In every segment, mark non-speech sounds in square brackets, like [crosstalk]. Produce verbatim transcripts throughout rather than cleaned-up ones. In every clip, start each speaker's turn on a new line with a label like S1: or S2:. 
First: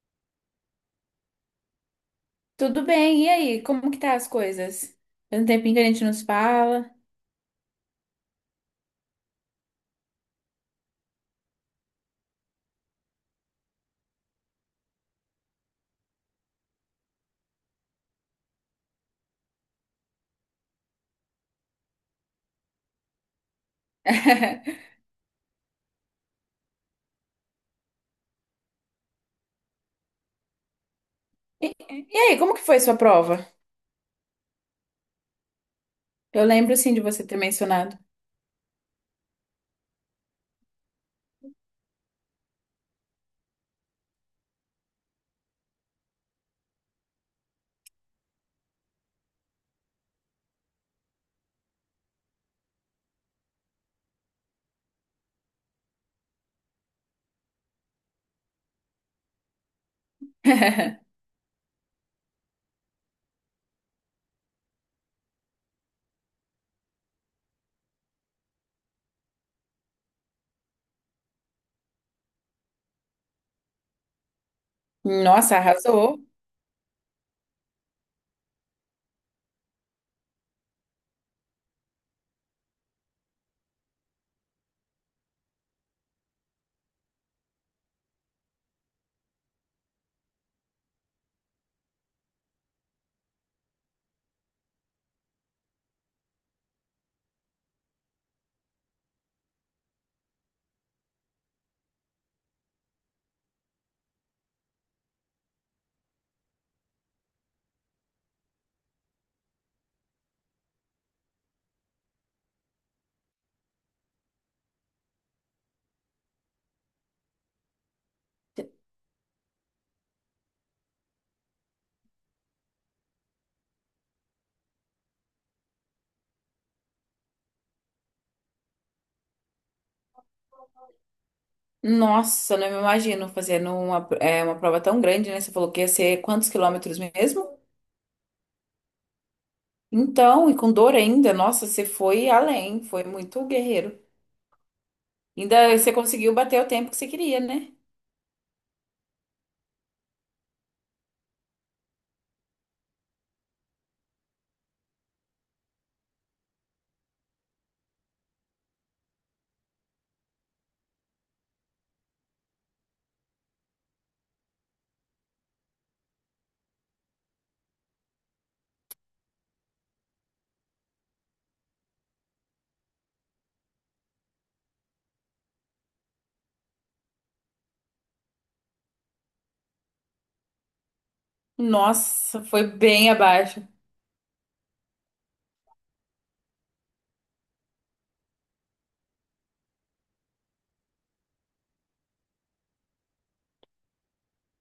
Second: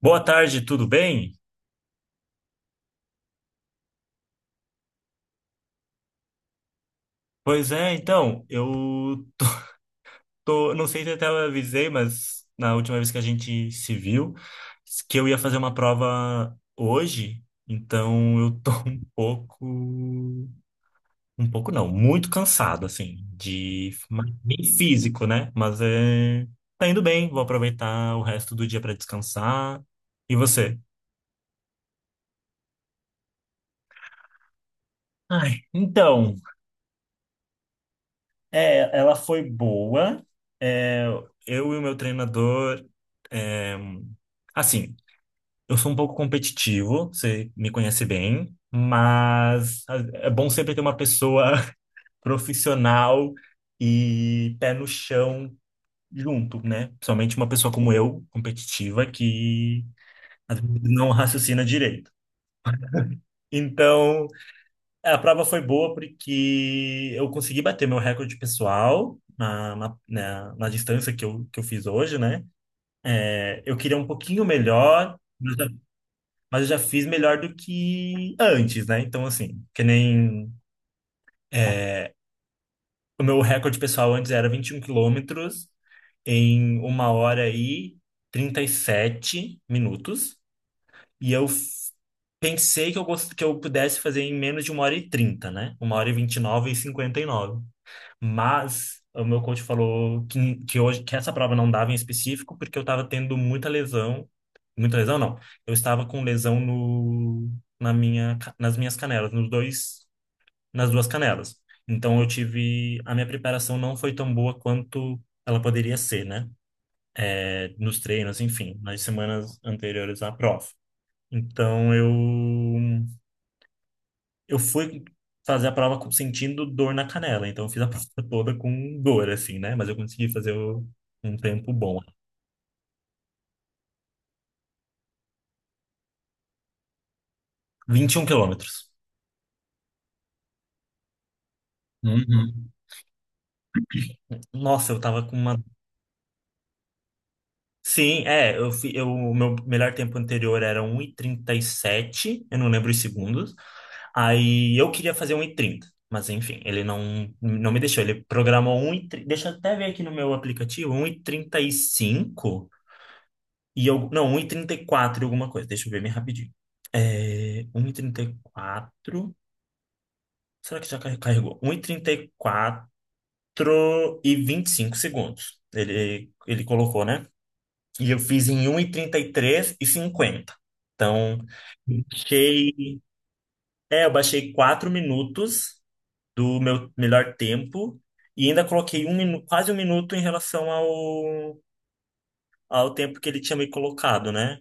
S1: Boa tarde, tudo bem?
S2: Tudo bem, e aí? Como que tá as coisas? Faz um tempinho que a gente nos fala.
S1: Pois é, então, eu tô, não sei se eu até eu avisei, mas na última vez que a gente se viu, que eu ia fazer uma prova hoje, então eu tô [laughs] um pouco, um pouco não, muito cansado, assim, de, mas bem
S2: [laughs]
S1: físico, né? Mas é, tá indo bem, vou aproveitar o resto do dia para descansar. E você?
S2: E, e aí, como que foi sua prova?
S1: Ai, então.
S2: Eu lembro sim de você ter mencionado.
S1: É, ela foi boa. É, eu e o meu treinador. É, assim, eu sou um pouco competitivo, você me conhece bem, mas é bom sempre ter uma pessoa [laughs] profissional e pé no chão junto, né? Principalmente uma pessoa como eu, competitiva, que às vezes não
S2: [laughs]
S1: raciocina direito. Então, é, a prova foi boa porque eu consegui bater meu recorde pessoal na, na, na, na distância que eu, que eu fiz hoje, né? É, eu queria um pouquinho melhor,
S2: Nossa,
S1: mas eu já
S2: arrasou.
S1: mas eu já fiz melhor do que antes, né? Então, assim, que nem é, o meu recorde pessoal antes era vinte e um quilômetros em uma hora e trinta e sete minutos. E eu f- Pensei que eu, gost... que eu pudesse fazer em menos de uma hora e trinta, né? Uma hora e vinte e nove e nove e cinquenta e nove. Mas o meu coach falou que, que hoje que essa prova não dava em específico porque eu estava tendo muita lesão, muita lesão não. Eu estava com lesão no na minha ca- nas minhas canelas, nos dois nas duas canelas. Então eu tive a minha preparação não foi tão boa quanto ela poderia ser, né? É, nos treinos, enfim, nas semanas anteriores à prova. Então eu eu fui fazer a prova com- sentindo dor na canela, então eu fiz a [laughs] prova toda com dor, assim, né? Mas eu consegui fazer o- um tempo bom.
S2: Nossa, não me imagino fazendo uma, é, uma prova tão grande, né? Você falou que ia ser quantos quilômetros mesmo?
S1: Vinte e um quilômetros.
S2: Então, e com dor ainda, nossa, você foi
S1: Uhum.
S2: além, foi muito guerreiro.
S1: Nossa, eu tava com uma.
S2: Ainda você conseguiu bater o tempo que você queria, né?
S1: Sim, é, eu, fi- eu, o meu melhor tempo anterior era um e e trinta e sete, eu não lembro os segundos. Aí eu queria fazer um e trinta, mas enfim, ele não, não me deixou. Ele programou um 1,30, deixa eu até ver aqui no meu aplicativo, um e e trinta e cinco. E eu, não, um e trinta e quatro e alguma coisa. Deixa eu ver bem rapidinho. É, um e trinta e quatro. Será que já car- carregou? Um e trinta e e e quatro, vinte e cinco segundos. Ele, ele colocou, né? E eu fiz em um e trinta e e três e cinquenta. Então, eu
S2: Nossa, foi
S1: baixei,
S2: bem abaixo.
S1: é, eu baixei quatro minutos do meu melhor tempo e ainda coloquei um, minu- quase um minuto em relação ao, ao tempo que ele tinha me colocado, né?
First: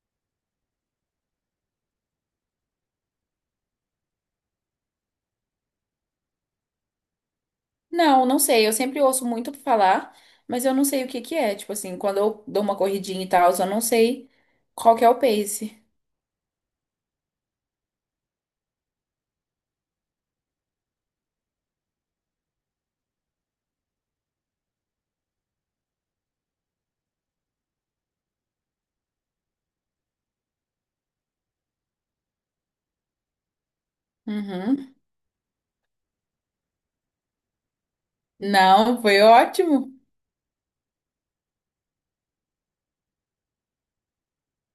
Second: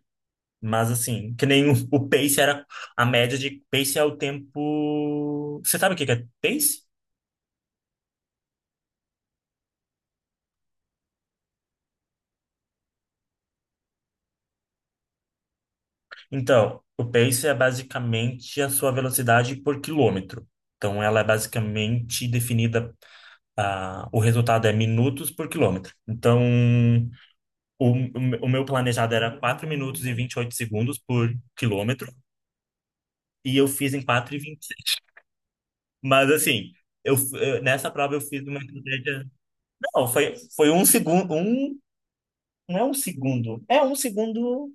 S1: Mas assim, que nem o, o pace era a média de pace, é o tempo. Você sabe o que que é pace?
S2: Não, não sei. Eu sempre ouço muito falar, mas eu não sei o que que é. Tipo assim, quando eu dou uma corridinha e tal, eu não sei qual que é o pace.
S1: Então, o pace é basicamente a sua velocidade por quilômetro. Então, ela é basicamente definida, ah, o resultado é minutos por quilômetro. Então, o, o me- o meu planejado era quatro minutos e vinte e oito segundos por quilômetro, e eu fiz em quatro e
S2: Uhum.
S1: vinte e seis. Mas assim, eu, f- eu- nessa prova eu fiz uma
S2: Não, foi
S1: estratégia.
S2: ótimo.
S1: Não, foi, foi um segundo, um Não é um segundo. É um segundo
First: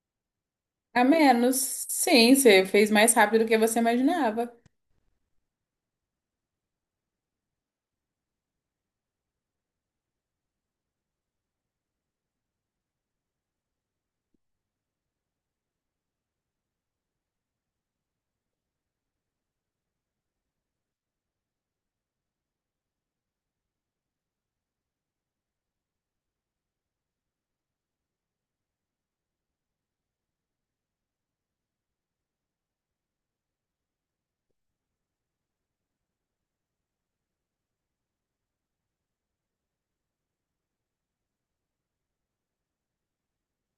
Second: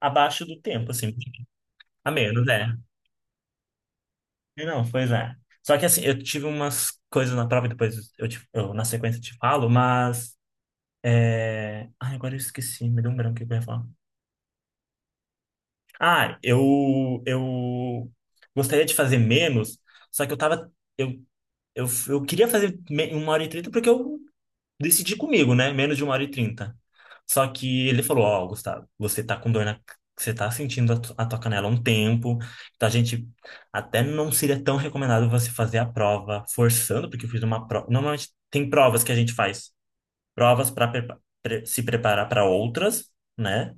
S1: abaixo do tempo,
S2: A
S1: assim.
S2: menos.
S1: A
S2: Sim,
S1: menos,
S2: você
S1: é.
S2: fez mais rápido do que você imaginava.
S1: Não, pois é. Só que assim, eu tive umas coisas na prova, depois eu, te- eu na sequência te falo, mas. É... Ai, agora eu esqueci, me deu um branco o que eu ia falar. Ah, eu, eu gostaria de fazer menos, só que eu tava. Eu, eu, eu queria fazer me- uma hora e trinta porque eu decidi comigo, né? Menos de uma hora e trinta. Só que ele falou, ó, Gustavo, você tá com dor na... Você tá sentindo a, tu- a tua canela há um tempo. Então, a gente até não seria tão recomendado você fazer a prova forçando, porque eu fiz uma prova... Normalmente tem provas que a gente faz. Provas para se preparar para outras, né?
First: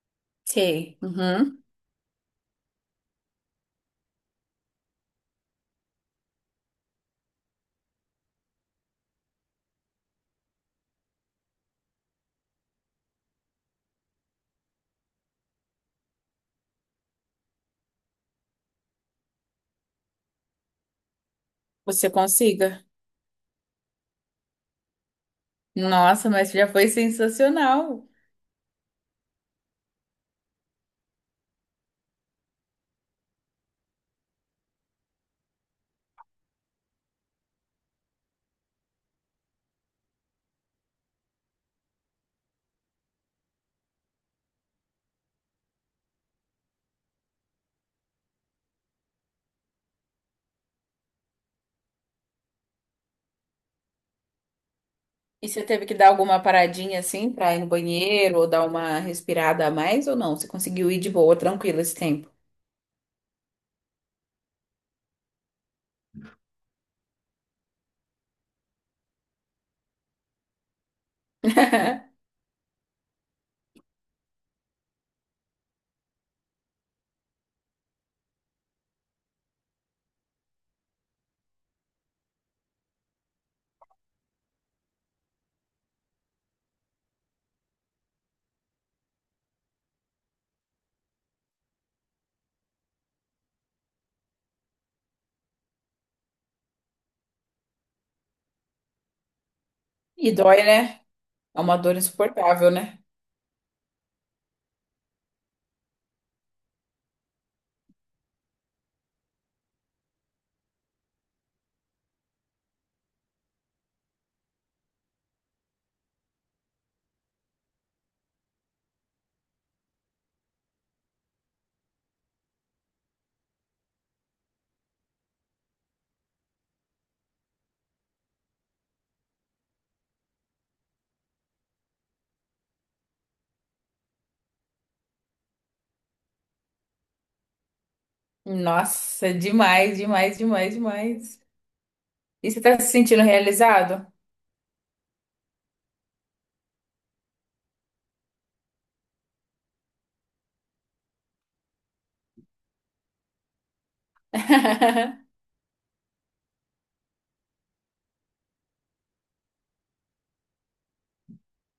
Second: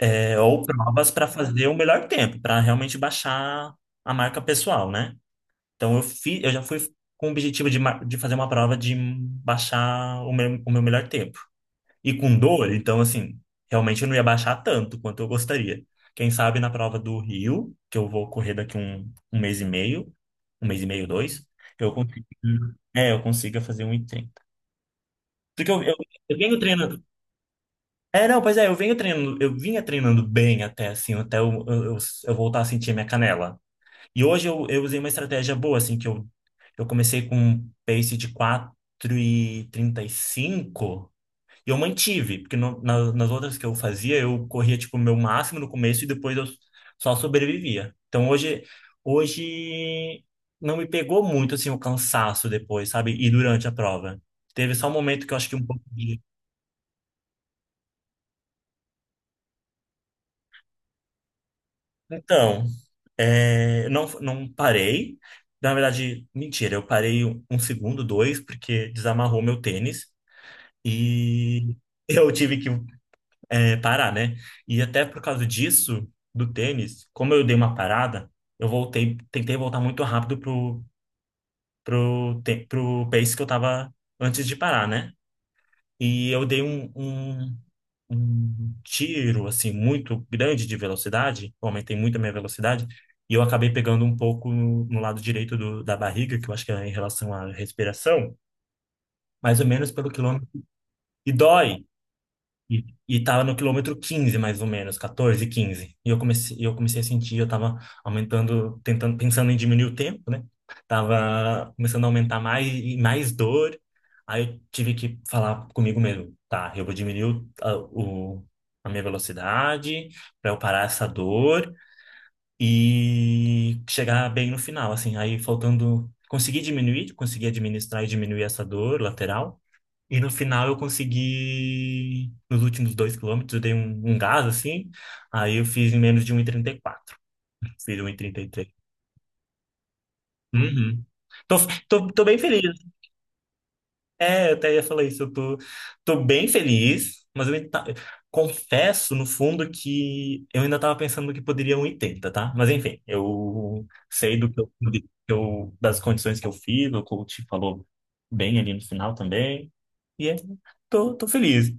S1: É, ou
S2: Sei.
S1: provas para
S2: Uhum.
S1: fazer o melhor tempo, para realmente baixar a marca pessoal, né? Então, eu fiz, eu já fui com o objetivo de, mar- de fazer uma prova de baixar o meu, o meu melhor tempo e com dor, então assim, realmente eu não ia baixar tanto quanto eu gostaria. Quem sabe na prova do Rio, que eu vou correr daqui um, um mês e meio, um mês e meio, dois, eu
S2: Você
S1: consigo,
S2: consiga.
S1: é, eu consiga fazer um e trinta. Porque eu, eu,
S2: Nossa,
S1: eu
S2: mas
S1: venho
S2: já foi
S1: treinando.
S2: sensacional.
S1: É, não, pois é, eu venho treinando, eu vinha treinando bem até assim, até eu, eu, eu eu voltar a sentir minha canela. E hoje eu, eu usei uma estratégia boa, assim, que eu, eu comecei com um pace de quatro e e trinta e cinco, e eu mantive, porque no- na- nas outras que eu fazia, eu corria, tipo, o meu máximo no começo e depois eu só sobrevivia. Então, hoje, hoje não me pegou muito, assim, o cansaço depois, sabe? E durante a prova. Teve só um momento que eu acho
S2: E
S1: que
S2: você
S1: um pouco
S2: teve que dar
S1: de...
S2: alguma paradinha assim pra ir no banheiro ou dar uma respirada a mais ou não? Você conseguiu ir de boa, tranquilo esse tempo.
S1: Então, é, não, não parei. Na verdade, mentira, eu parei um um segundo, dois, porque desamarrou meu tênis. E [laughs]
S2: [laughs]
S1: eu tive que é, parar, né? E até por causa disso, do tênis, como eu dei uma parada, eu voltei, tentei voltar muito rápido pro, pro, te- pro pace que eu tava antes de parar, né? E eu dei um, um, um tiro, assim, muito grande de velocidade, eu aumentei muito a minha velocidade, e eu acabei pegando um pouco no, no lado direito do, da barriga, que eu acho que é em relação à respiração, mais ou menos pelo
S2: E
S1: quilômetro.
S2: dói, né?
S1: E
S2: É uma
S1: dói.
S2: dor insuportável,
S1: E,
S2: né?
S1: e tava no quilômetro quinze mais ou menos, quatorze, quinze. E eu comecei, eu comecei a sentir, eu tava aumentando, tentando, pensando em diminuir o tempo, né? Tava começando a aumentar mais e mais dor. Aí eu tive que falar comigo mesmo, tá, eu vou diminuir o, a, o- a minha velocidade para eu parar essa dor e chegar bem no final, assim. Aí faltando, consegui diminuir, consegui administrar e diminuir essa dor lateral. E no final eu consegui, nos últimos dois quilômetros, eu dei um, um gás assim, aí eu fiz em menos de um e trinta e quatro. Fiz um 1,33.
S2: Nossa, demais, demais, demais,
S1: Uhum.
S2: demais.
S1: Tô, tô, tô bem
S2: E você
S1: feliz.
S2: tá se sentindo realizado?
S1: É, eu até ia falar isso. Eu tô, tô bem feliz, mas eu ainda tá- confesso, no fundo, que eu ainda tava pensando que poderia um oitenta, tá? Mas enfim, eu sei do que eu, do que
S2: [laughs]
S1: eu- das condições que eu fiz, o coach falou bem ali no final também. E é, tô, tô feliz.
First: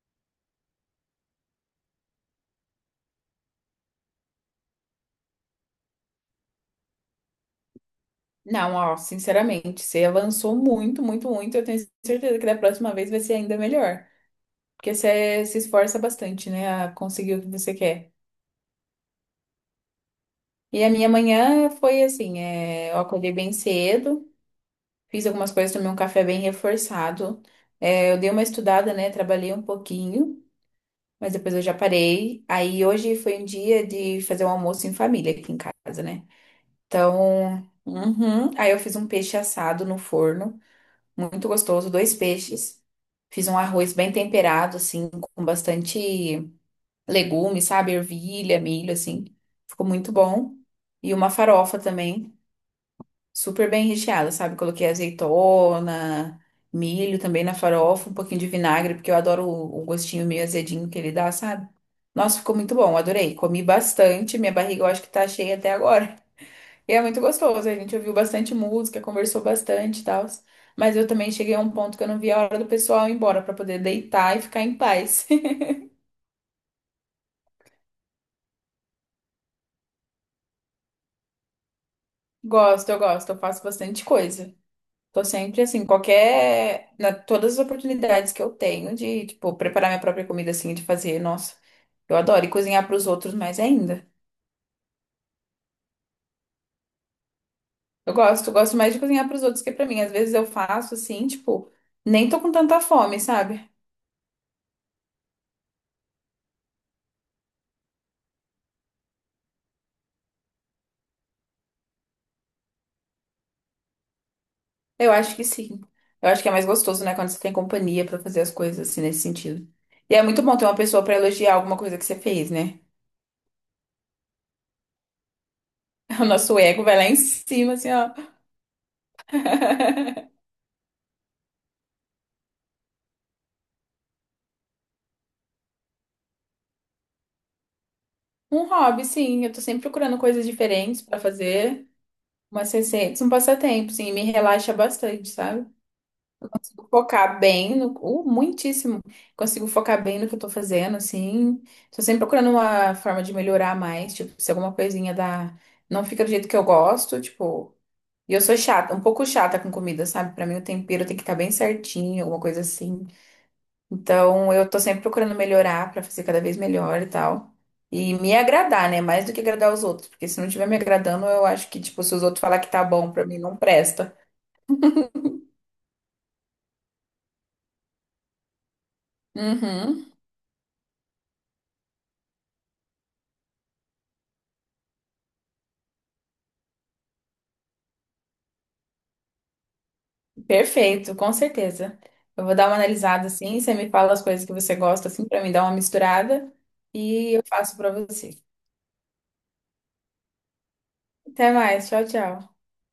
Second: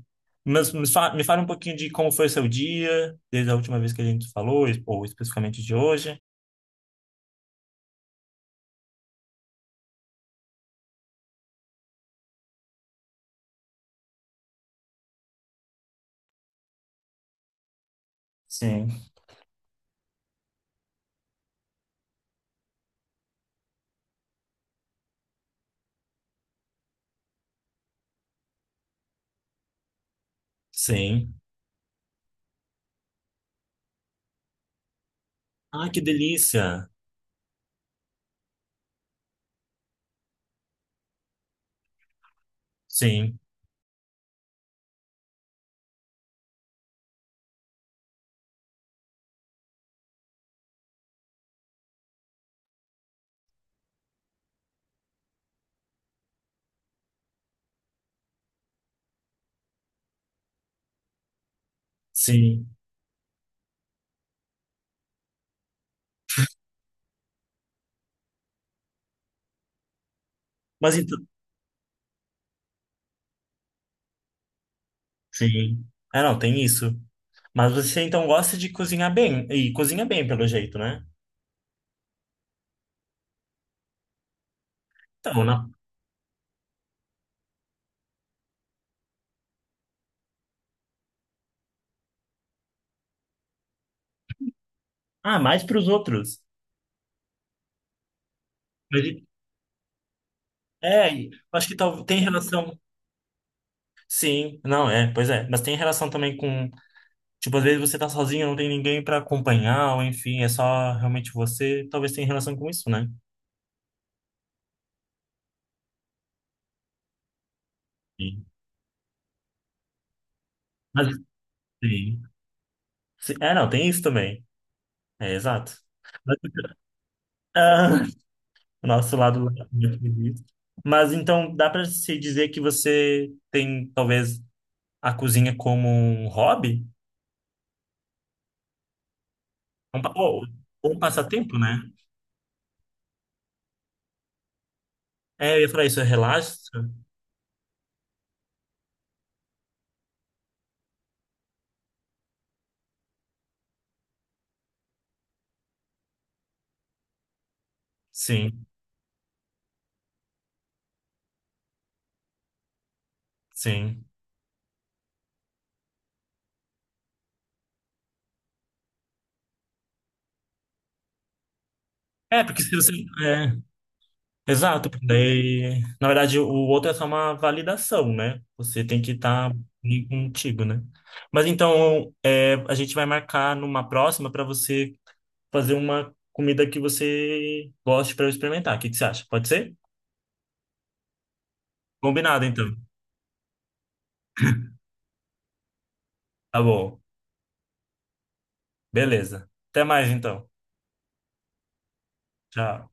S1: Mas me fa- me fala um pouquinho de como foi o seu dia, desde a última vez que a gente falou, ou especificamente de hoje.
S2: Não, ó, sinceramente, você avançou muito, muito, muito. Eu tenho certeza que da próxima vez vai ser ainda melhor. Porque você se esforça bastante, né, a conseguir o que você quer.
S1: Sim.
S2: E a minha manhã foi assim: é, eu acordei bem cedo, fiz algumas coisas, tomei um café bem reforçado. É, eu dei uma estudada, né, trabalhei um pouquinho, mas
S1: Sim.
S2: depois eu já parei. Aí hoje foi um dia de fazer um almoço em família aqui em
S1: Ah, que
S2: casa, né?
S1: delícia!
S2: Então, uhum. Aí eu fiz um peixe assado no forno, muito gostoso, dois peixes.
S1: Sim,
S2: Fiz um arroz bem temperado, assim, com bastante legumes, sabe? Ervilha, milho, assim. Ficou muito bom. E uma farofa também, super bem recheada, sabe? Coloquei azeitona, milho também na farofa, um pouquinho de vinagre, porque eu adoro o o gostinho meio azedinho que ele dá, sabe? Nossa, ficou
S1: sim.
S2: muito bom, adorei. Comi bastante, minha barriga eu acho que tá cheia até agora. E é muito gostoso, a gente ouviu bastante música, conversou bastante e tal. Mas
S1: Mas
S2: eu
S1: então,
S2: também cheguei a um ponto que eu não via a hora do pessoal ir embora pra poder deitar e ficar em paz.
S1: sim. É, não, tem isso. Mas você então gosta de cozinhar bem. E cozinha bem, pelo jeito, né?
S2: [laughs] Gosto, eu gosto, eu faço bastante coisa. Tô
S1: Então,
S2: sempre
S1: na...
S2: assim, qualquer, na todas as oportunidades que eu tenho de, tipo, preparar minha própria comida assim, de fazer, nossa, eu adoro e cozinhar pros outros mais ainda.
S1: Ah, mais para os outros.
S2: Eu gosto, gosto mais de
S1: Mas,
S2: cozinhar pros outros que pra mim. Às vezes eu faço
S1: é,
S2: assim,
S1: e acho
S2: tipo,
S1: que tal... tem
S2: nem tô com
S1: relação.
S2: tanta fome, sabe?
S1: Sim, não, é, pois é. Mas tem relação também com. Tipo, às vezes você tá sozinho, não tem ninguém para acompanhar, ou enfim, é só realmente você. Talvez tenha relação com isso, né?
S2: Eu acho que sim. Eu acho que é mais gostoso, né, quando você tem companhia pra fazer
S1: Sim.
S2: as coisas assim nesse sentido. E é muito bom ter uma pessoa
S1: Mas,
S2: pra elogiar alguma coisa que você
S1: sim.
S2: fez, né?
S1: Sim. É, não, tem isso também. É, exato.
S2: [laughs] O
S1: Mas-
S2: nosso ego vai lá em cima, assim, ó.
S1: [laughs] o nosso lado latino
S2: [laughs]
S1: aqui. Mas então dá para se dizer que você tem talvez a cozinha como um hobby?
S2: Um hobby, sim. Eu tô sempre
S1: Um pa-
S2: procurando
S1: Ou
S2: coisas
S1: ou um
S2: diferentes pra
S1: passatempo, né?
S2: fazer. Umas receitas, um passatempo, sim. Me relaxa bastante,
S1: É, eu
S2: sabe?
S1: ia falar isso, é relaxa?
S2: Consigo focar bem no... Uh, muitíssimo. Consigo focar bem no que eu tô fazendo, assim. Tô sempre procurando uma forma de melhorar mais. Tipo, se alguma coisinha dá... Não fica do jeito que eu gosto, tipo... E eu sou
S1: Sim,
S2: chata, um pouco chata com comida, sabe? Pra mim o tempero tem que estar bem certinho, alguma coisa assim.
S1: sim.
S2: Então eu tô sempre procurando melhorar pra fazer cada vez melhor e tal. E me agradar, né? Mais do que agradar os outros, porque se não estiver me agradando, eu acho que, tipo, se os outros
S1: É,
S2: falar
S1: porque
S2: que
S1: se
S2: tá
S1: você.
S2: bom, pra mim
S1: É,
S2: não presta.
S1: exato, porque daí. Na verdade, o outro é só uma validação, né? Você tem que estar
S2: Uhum.
S1: contigo, né? Mas então, é, a gente vai marcar numa próxima para você fazer uma comida que você goste para eu experimentar. O que que você acha? Pode ser?
S2: Perfeito, com certeza.
S1: Combinado,
S2: Eu vou dar uma
S1: então.
S2: analisada assim, você me fala as coisas que você gosta assim pra mim dar uma misturada
S1: Tá bom.
S2: e eu faço pra você.
S1: Beleza. Até mais, então.
S2: Até mais, tchau, tchau.
S1: Tchau.